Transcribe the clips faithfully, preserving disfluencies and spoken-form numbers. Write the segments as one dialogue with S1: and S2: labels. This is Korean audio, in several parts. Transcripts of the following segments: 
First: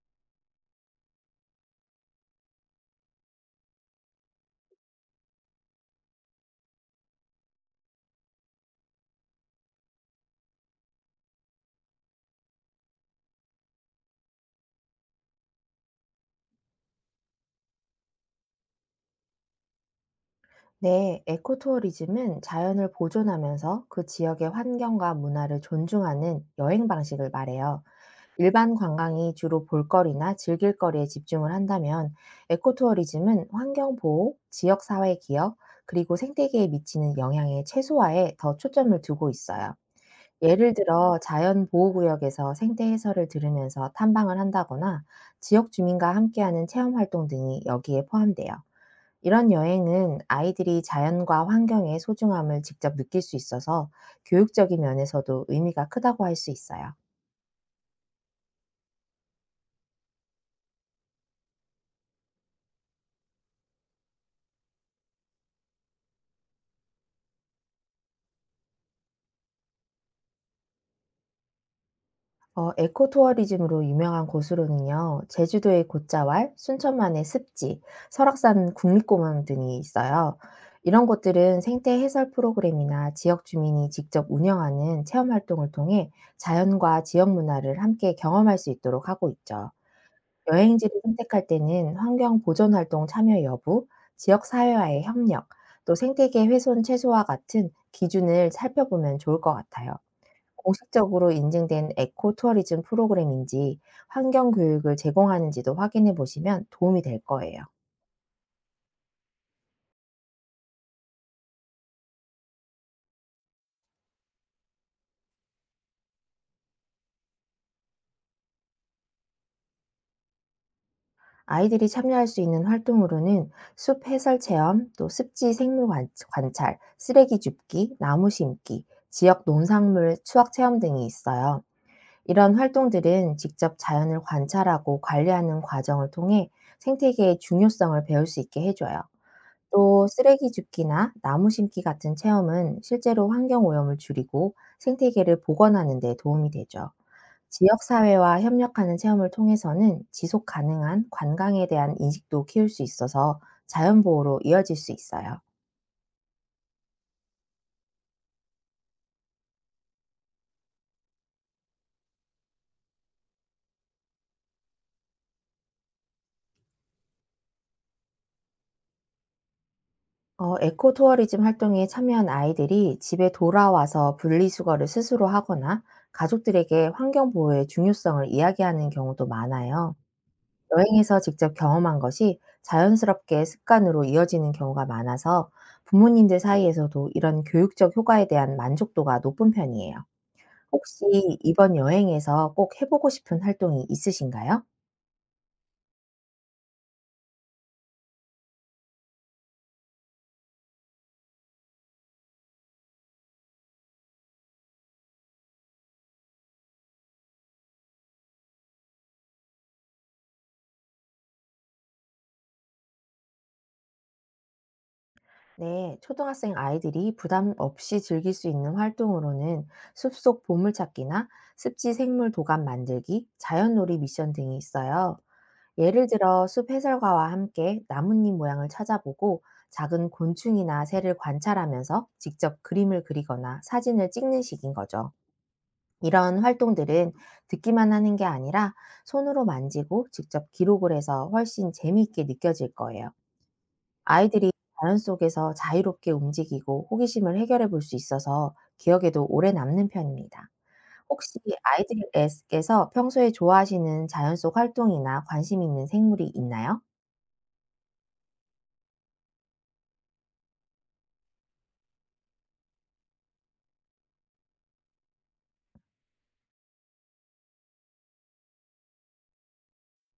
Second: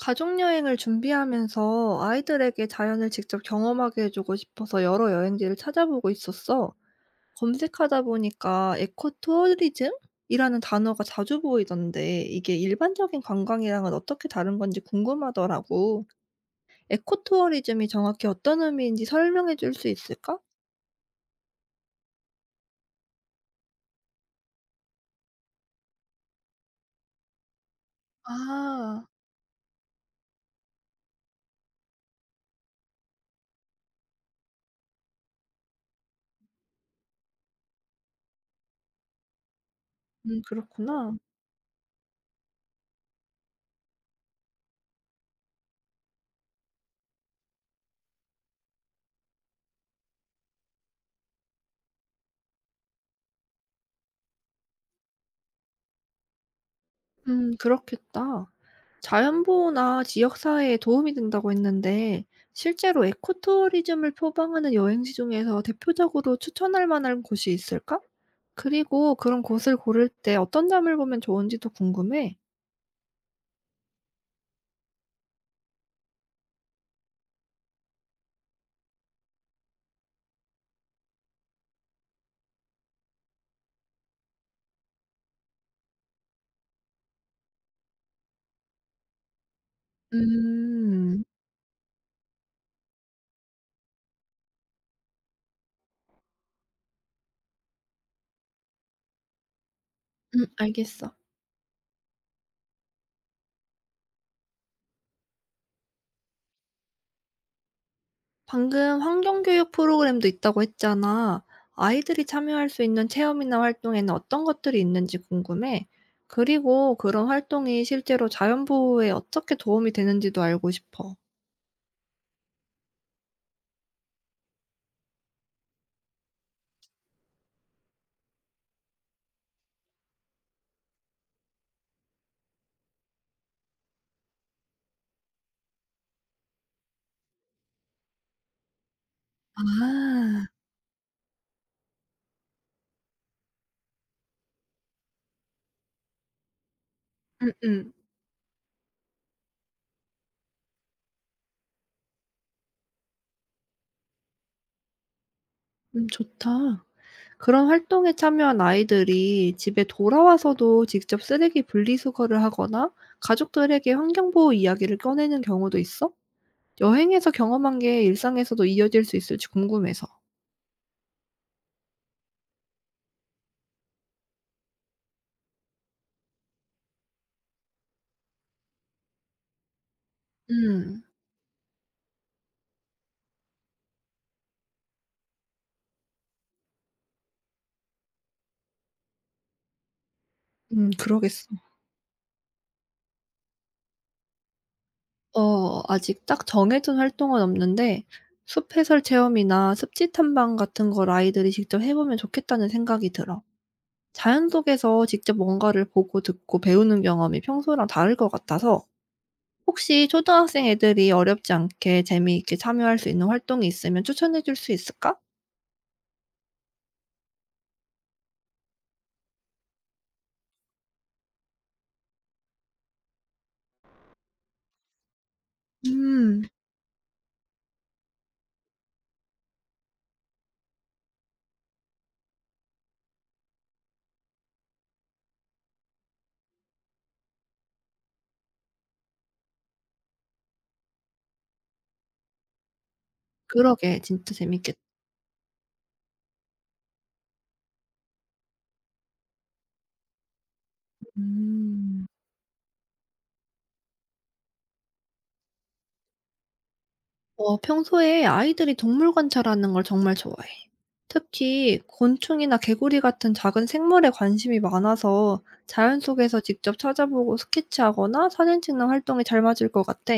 S1: 가족여행을 준비하면서 아이들에게 자연을 직접 경험하게 해주고 싶어서 여러 여행지를 찾아보고 있었어. 검색하다 보니까 에코투어리즘이라는 단어가 자주 보이던데 이게 일반적인 관광이랑은 어떻게 다른 건지 궁금하더라고. 에코투어리즘이 정확히 어떤 의미인지 설명해 줄 수 있을까?
S2: 네, 에코투어리즘은 자연을 보존하면서 그 지역의 환경과 문화를 존중하는 여행 방식을 말해요. 일반
S1: 아,
S2: 관광이 주로 볼거리나 즐길거리에 집중을 한다면, 에코투어리즘은 환경 보호, 지역 사회 기여, 그리고 생태계에 미치는 영향의 최소화에 더 초점을 두고 있어요.
S1: 음,
S2: 예를
S1: 그렇구나.
S2: 들어 자연 보호구역에서 생태 해설을 들으면서 탐방을 한다거나 지역 주민과 함께하는 체험 활동 등이 여기에 포함돼요. 이런 여행은 아이들이 자연과 환경의 소중함을 직접 느낄 수 있어서 교육적인 면에서도 의미가 크다고 할 수 있어요.
S1: 음, 그렇겠다. 자연보호나 지역사회에 도움이 된다고 했는데, 실제로 에코투어리즘을 표방하는 여행지 중에서 대표적으로 추천할 만한 곳이 있을까? 그리고 그런 곳을 고를 때 어떤 점을 보면 좋은지도 궁금해.
S2: 어, 에코투어리즘으로 유명한 곳으로는요, 제주도의 곶자왈, 순천만의 습지, 설악산 국립공원 등이 있어요. 이런 곳들은 생태 해설 프로그램이나 지역 주민이 직접 운영하는 체험 활동을 통해 자연과 지역 문화를 함께 경험할 수 있도록 하고 있죠. 여행지를
S1: 음,
S2: 선택할 때는 환경 보존 활동 참여 여부, 지역 사회와의 협력, 또 생태계 훼손 최소화 같은 기준을 살펴보면 좋을 것 같아요.
S1: 음, 알겠어.
S2: 공식적으로 인증된 에코 투어리즘 프로그램인지 환경 교육을 제공하는지도 확인해 보시면 도움이 될 거예요.
S1: 방금 환경교육 프로그램도 있다고 했잖아. 아이들이 참여할 수 있는 체험이나 활동에는 어떤 것들이 있는지 궁금해. 그리고 그런 활동이 실제로 자연보호에 어떻게 도움이 되는지도 알고 싶어.
S2: 아이들이 참여할 수 있는 활동으로는 숲 해설 체험, 또 습지 생물 관- 관찰, 쓰레기 줍기, 나무 심기, 지역 농산물 추억 체험 등이 있어요. 이런 활동들은 직접 자연을 관찰하고 관리하는 과정을 통해 생태계의 중요성을 배울 수 있게 해줘요. 또
S1: 아,
S2: 쓰레기 줍기나 나무 심기 같은 체험은 실제로 환경 오염을 줄이고 생태계를 복원하는 데 도움이 되죠.
S1: 음음.
S2: 지역사회와 협력하는 체험을 통해서는 지속 가능한 관광에 대한 인식도 키울 수 있어서 자연보호로 이어질 수 있어요.
S1: 음, 좋다. 그런 활동에 참여한 아이들이 집에 돌아와서도 직접 쓰레기 분리수거를 하거나 가족들에게 환경보호 이야기를 꺼내는 경우도 있어? 여행에서 경험한 게 일상에서도 이어질 수 있을지 궁금해서.
S2: 어, 에코투어리즘 활동에 참여한 아이들이 집에 돌아와서 분리수거를 스스로 하거나 가족들에게 환경보호의 중요성을 이야기하는 경우도 많아요.
S1: 음.
S2: 여행에서 직접 경험한 것이 자연스럽게 습관으로 이어지는 경우가 많아서 부모님들 사이에서도 이런 교육적 효과에 대한 만족도가 높은 편이에요.
S1: 음,
S2: 혹시
S1: 그러겠어.
S2: 이번 여행에서 꼭 해보고 싶은 활동이 있으신가요?
S1: 어, 아직 딱 정해둔 활동은 없는데 숲 해설 체험이나 습지 탐방 같은 걸 아이들이 직접 해 보면 좋겠다는 생각이 들어. 자연 속에서 직접 뭔가를 보고 듣고 배우는 경험이 평소랑 다를 것 같아서 혹시 초등학생 애들이 어렵지 않게 재미있게 참여할 수 있는 활동이 있으면 추천해 줄 수 있을까?
S2: 네, 초등학생 아이들이 부담 없이 즐길 수 있는 활동으로는 숲속 보물찾기나 습지 생물 도감 만들기, 자연놀이 미션 등이 있어요. 예를
S1: 음.
S2: 들어 숲 해설가와 함께 나뭇잎 모양을 찾아보고 작은 곤충이나 새를 관찰하면서 직접 그림을 그리거나 사진을 찍는 식인 거죠. 이런 활동들은 듣기만 하는 게 아니라 손으로 만지고 직접 기록을 해서 훨씬 재미있게 느껴질 거예요.
S1: 그러게. 진짜
S2: 아이들이
S1: 재밌겠다.
S2: 자연 속에서 자유롭게 움직이고 호기심을 해결해 볼 수 있어서 기억에도 오래 남는 편입니다. 혹시
S1: 음.
S2: 아이들께서 평소에 좋아하시는 자연 속 활동이나 관심 있는 생물이 있나요?
S1: 어, 평소에 아이들이 동물 관찰하는 걸 정말 좋아해. 특히 곤충이나 개구리 같은 작은 생물에 관심이 많아서 자연 속에서 직접 찾아보고 스케치하거나 사진 찍는 활동이 잘 맞을 것 같아.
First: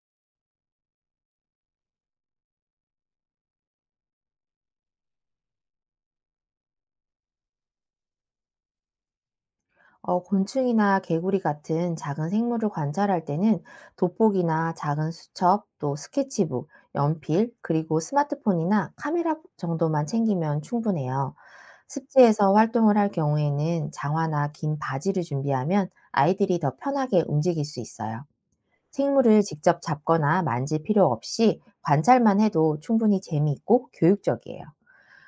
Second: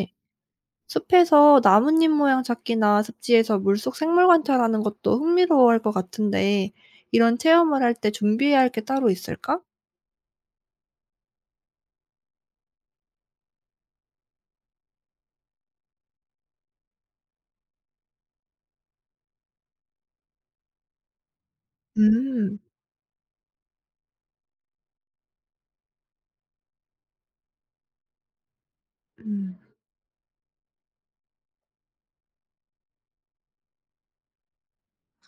S1: 숲에서 나뭇잎 모양 찾기나 습지에서 물속 생물 관찰하는 것도 흥미로워할 것 같은데, 이런 체험을 할 때 준비해야 할 게 따로 있을까?
S2: 어, 곤충이나 개구리 같은 작은 생물을 관찰할 때는 돋보기나 작은 수첩, 또 스케치북, 연필, 그리고 스마트폰이나 카메라 정도만 챙기면 충분해요. 습지에서
S1: 음,
S2: 활동을 할 경우에는 장화나 긴 바지를 준비하면 아이들이 더 편하게 움직일 수 있어요. 생물을
S1: 음.
S2: 직접 잡거나 만질 필요 없이 관찰만 해도 충분히 재미있고 교육적이에요.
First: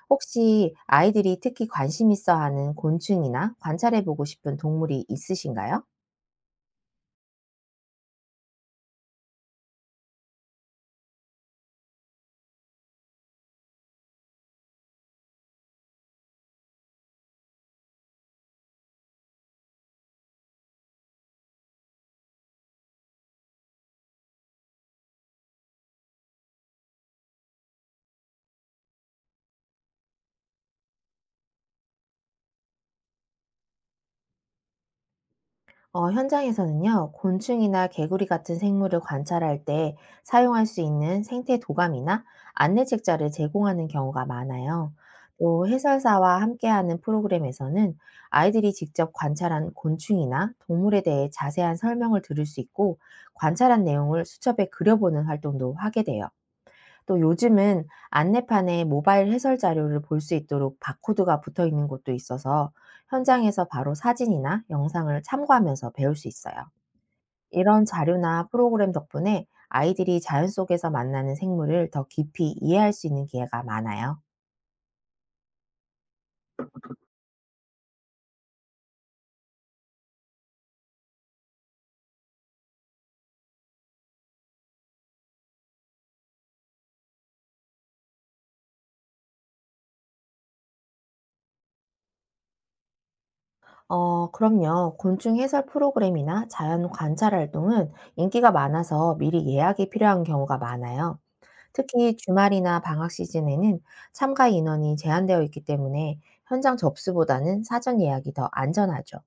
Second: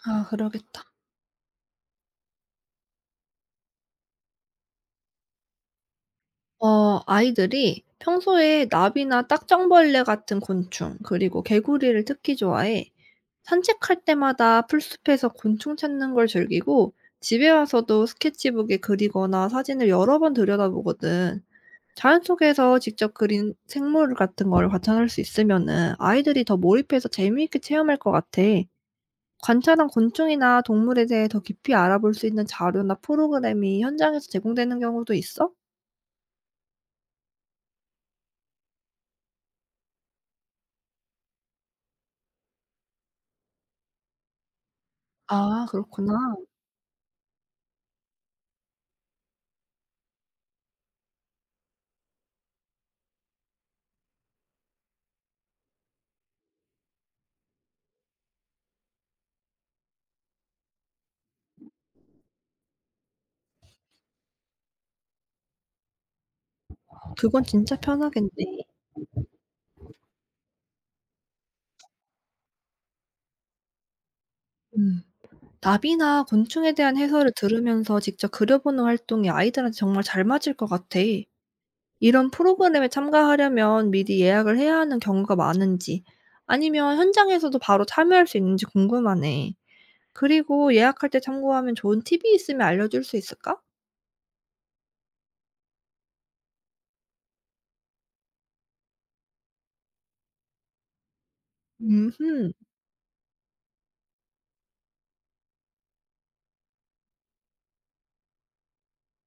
S1: 아,
S2: 혹시
S1: 그러겠다.
S2: 아이들이 특히 관심 있어 하는 곤충이나 관찰해보고 싶은 동물이 있으신가요?
S1: 어, 아이들이 평소에 나비나 딱정벌레 같은 곤충, 그리고 개구리를 특히 좋아해. 산책할 때마다 풀숲에서 곤충 찾는 걸 즐기고, 집에 와서도 스케치북에 그리거나 사진을 여러 번 들여다보거든. 자연 속에서 직접 그린 생물 같은 거를 관찰할 수 있으면은 아이들이 더 몰입해서 재미있게 체험할 것 같아. 관찰한 곤충이나 동물에 대해 더 깊이 알아볼 수 있는 자료나 프로그램이 현장에서 제공되는 경우도 있어?
S2: 어, 현장에서는요, 곤충이나 개구리 같은 생물을 관찰할 때 사용할 수 있는 생태 도감이나 안내 책자를 제공하는 경우가 많아요.
S1: 아,
S2: 또
S1: 그렇구나.
S2: 해설사와 함께하는 프로그램에서는 아이들이 직접 관찰한 곤충이나 동물에 대해 자세한 설명을 들을 수 있고, 관찰한 내용을 수첩에 그려보는 활동도 하게 돼요. 또 요즘은 안내판에 모바일 해설 자료를 볼 수 있도록 바코드가 붙어 있는 곳도 있어서 현장에서 바로 사진이나 영상을 참고하면서 배울 수 있어요.
S1: 그건 진짜
S2: 이런
S1: 편하겠네.
S2: 자료나 프로그램 덕분에 아이들이 자연 속에서 만나는 생물을 더 깊이 이해할 수 있는 기회가 많아요.
S1: 음. 나비나 곤충에 대한 해설을 들으면서 직접 그려보는 활동이 아이들한테 정말 잘 맞을 것 같아. 이런 프로그램에 참가하려면 미리 예약을 해야 하는 경우가 많은지, 아니면 현장에서도 바로 참여할 수 있는지 궁금하네. 그리고 예약할 때 참고하면 좋은 팁이 있으면 알려줄 수 있을까?
S2: 어, 그럼요. 곤충 해설 프로그램이나 자연 관찰 활동은 인기가 많아서 미리 예약이 필요한 경우가 많아요. 특히
S1: 음흠.
S2: 주말이나 방학 시즌에는 참가 인원이 제한되어 있기 때문에 현장 접수보다는 사전 예약이 더 안전하죠.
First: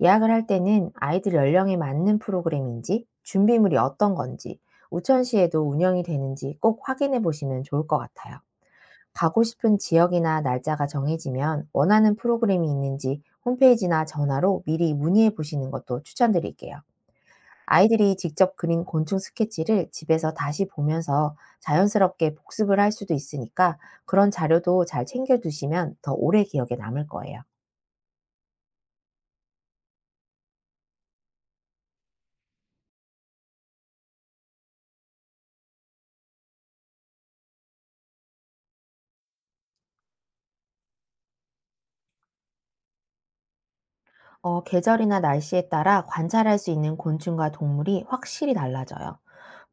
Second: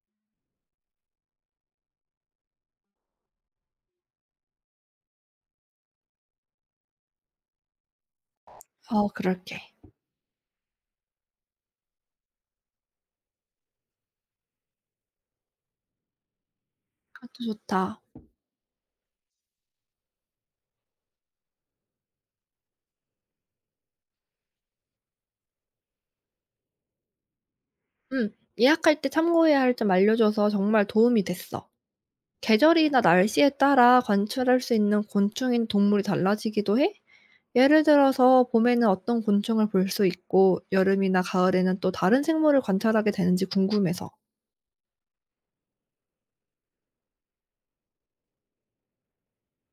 S2: 예약을 할 때는 아이들 연령에 맞는 프로그램인지, 준비물이 어떤 건지, 우천시에도 운영이 되는지 꼭 확인해 보시면 좋을 것 같아요.
S1: 어,
S2: 가고
S1: 그럴게.
S2: 싶은 지역이나 날짜가 정해지면 원하는 프로그램이 있는지 홈페이지나 전화로 미리 문의해 보시는 것도 추천드릴게요.
S1: 아주 좋다.
S2: 아이들이 직접 그린 곤충 스케치를 집에서 다시 보면서 자연스럽게 복습을 할 수도 있으니까 그런 자료도 잘 챙겨두시면 더 오래 기억에 남을 거예요.
S1: 음, 예약할 때 참고해야 할 점 알려줘서 정말 도움이 됐어. 계절이나 날씨에 따라 관찰할 수 있는 곤충인 동물이 달라지기도 해? 예를 들어서 봄에는 어떤 곤충을 볼 수 있고 여름이나 가을에는 또 다른 생물을 관찰하게 되는지 궁금해서.
S2: 어, 계절이나 날씨에 따라 관찰할 수 있는 곤충과 동물이 확실히 달라져요.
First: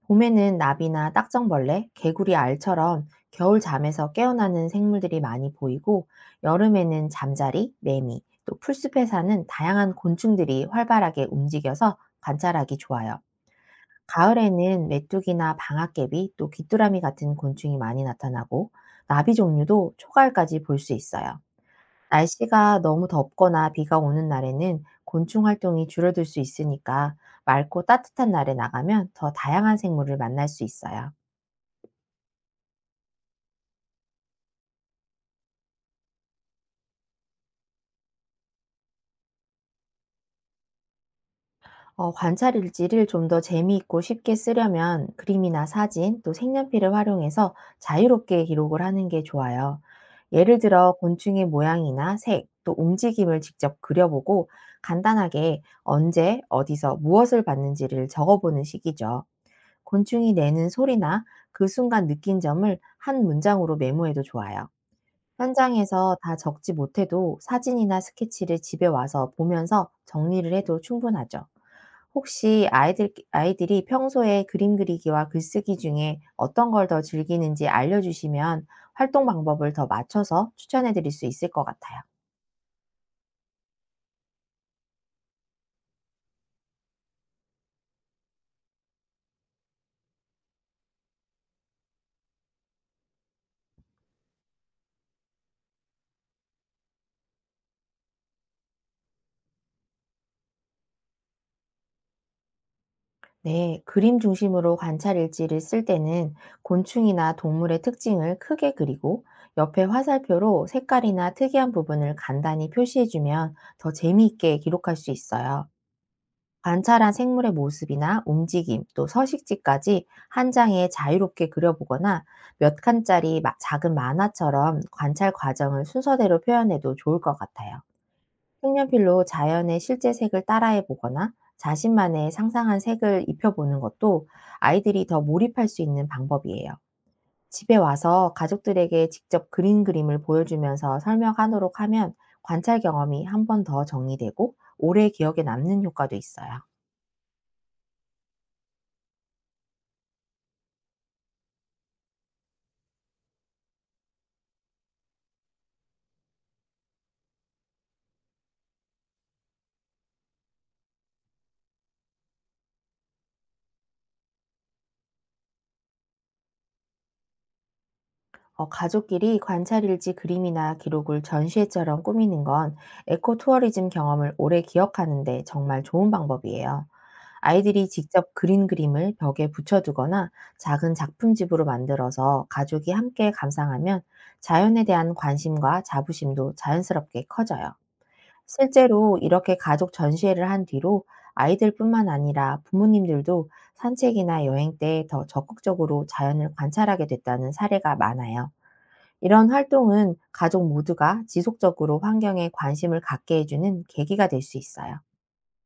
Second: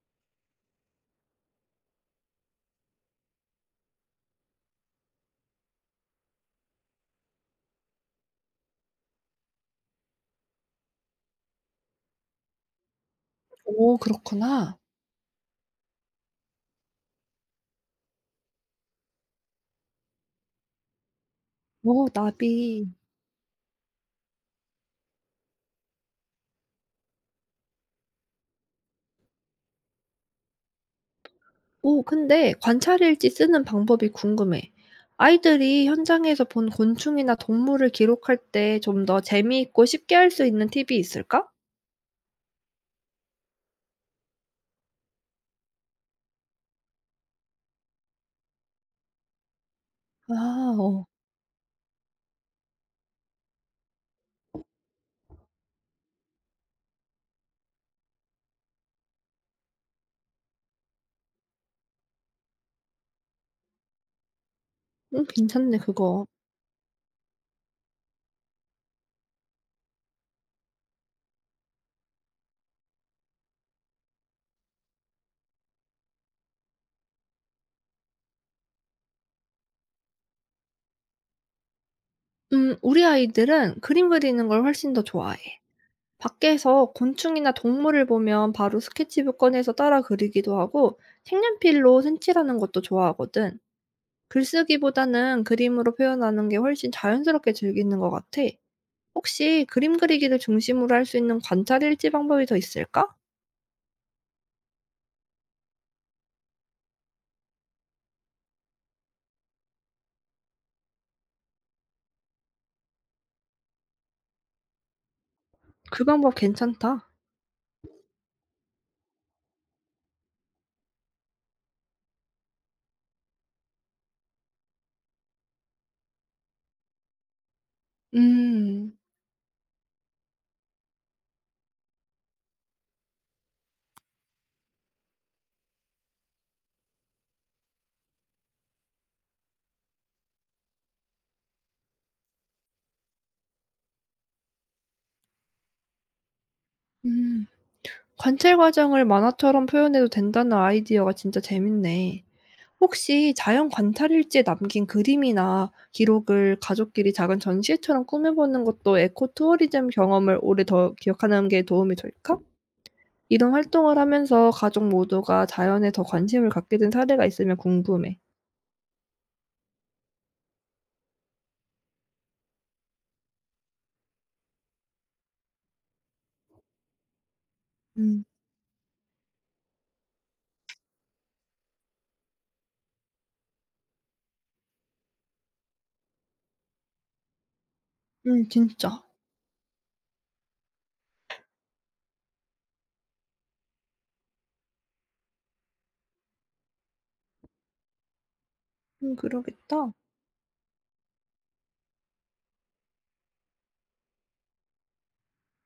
S2: 봄에는 나비나 딱정벌레, 개구리 알처럼 겨울 잠에서 깨어나는 생물들이 많이 보이고, 여름에는 잠자리, 매미, 또 풀숲에 사는 다양한 곤충들이 활발하게 움직여서 관찰하기 좋아요.
S1: 오, 그렇구나.
S2: 가을에는 메뚜기나 방아깨비, 또 귀뚜라미 같은 곤충이 많이 나타나고 나비 종류도 초가을까지 볼 수 있어요.
S1: 오,
S2: 날씨가
S1: 나비.
S2: 너무 덥거나 비가 오는 날에는 곤충 활동이 줄어들 수 있으니까 맑고 따뜻한 날에 나가면 더 다양한 생물을 만날 수 있어요.
S1: 오, 근데 관찰일지 쓰는 방법이 궁금해. 아이들이 현장에서 본 곤충이나 동물을 기록할 때 좀 더 재미있고 쉽게 할 수 있는 팁이 있을까?
S2: 어, 관찰 일지를 좀 더 재미있고 쉽게 쓰려면 그림이나 사진, 또 색연필을 활용해서 자유롭게 기록을 하는 게 좋아요.
S1: 아,
S2: 예를 들어
S1: 어.
S2: 곤충의 모양이나 색, 또 움직임을 직접 그려보고 간단하게 언제, 어디서 무엇을 봤는지를 적어보는 식이죠. 곤충이 내는 소리나 그 순간 느낀 점을 한 문장으로 메모해도 좋아요.
S1: 음, 괜찮네
S2: 현장에서
S1: 그거.
S2: 다 적지 못해도 사진이나 스케치를 집에 와서 보면서 정리를 해도 충분하죠. 혹시 아이들, 아이들이 평소에 그림 그리기와 글쓰기 중에 어떤 걸 더 즐기는지 알려주시면 활동 방법을 더 맞춰서 추천해 드릴 수 있을 것 같아요.
S1: 음, 우리 아이들은 그림 그리는 걸 훨씬 더 좋아해. 밖에서 곤충이나 동물을 보면 바로 스케치북 꺼내서 따라 그리기도 하고 색연필로 색칠하는 것도 좋아하거든. 글쓰기보다는 그림으로 표현하는 게 훨씬 자연스럽게 즐기는 것 같아. 혹시 그림 그리기를 중심으로 할 수 있는 관찰 일지 방법이 더 있을까?
S2: 네, 그림 중심으로 관찰 일지를 쓸 때는 곤충이나 동물의 특징을 크게 그리고 옆에 화살표로 색깔이나 특이한 부분을 간단히 표시해주면 더 재미있게 기록할 수 있어요.
S1: 그 방법 괜찮다.
S2: 관찰한 생물의 모습이나 움직임, 또 서식지까지 한 장에 자유롭게 그려보거나 몇 칸짜리 마- 작은 만화처럼 관찰 과정을 순서대로 표현해도 좋을 것 같아요.
S1: 음.
S2: 색연필로 자연의 실제 색을 따라해 보거나 자신만의 상상한 색을 입혀보는 것도 아이들이 더 몰입할 수 있는 방법이에요. 집에 와서 가족들에게 직접 그린 그림을 보여주면서 설명하도록 하면 관찰 경험이 한 번 더 정리되고 오래 기억에 남는 효과도 있어요.
S1: 음. 관찰 과정을 만화처럼 표현해도 된다는 아이디어가 진짜 재밌네. 혹시 자연 관찰 일지에 남긴 그림이나 기록을 가족끼리 작은 전시회처럼 꾸며보는 것도 에코 투어리즘 경험을 오래 더 기억하는 게 도움이 될까? 이런 활동을 하면서 가족 모두가 자연에 더 관심을 갖게 된 사례가 있으면 궁금해.
S2: 어, 가족끼리 관찰일지 그림이나 기록을 전시회처럼 꾸미는 건 에코 투어리즘 경험을 오래 기억하는데 정말 좋은 방법이에요. 아이들이
S1: 음.
S2: 직접 그린 그림을 벽에 붙여두거나 작은 작품집으로 만들어서 가족이 함께 감상하면 자연에 대한 관심과 자부심도 자연스럽게 커져요.
S1: 음, 진짜.
S2: 실제로 이렇게 가족 전시회를 한 뒤로 아이들뿐만 아니라 부모님들도 산책이나 여행 때 더 적극적으로 자연을 관찰하게 됐다는 사례가 많아요.
S1: 음,
S2: 이런
S1: 그러겠다.
S2: 활동은 가족 모두가 지속적으로 환경에 관심을 갖게 해주는 계기가 될 수 있어요.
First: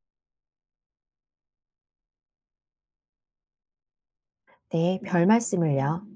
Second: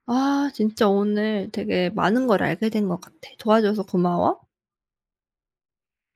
S1: 아, 진짜 오늘 되게 많은 걸 알게 된 것 같아. 도와줘서 고마워.
S2: 네, 별 말씀을요.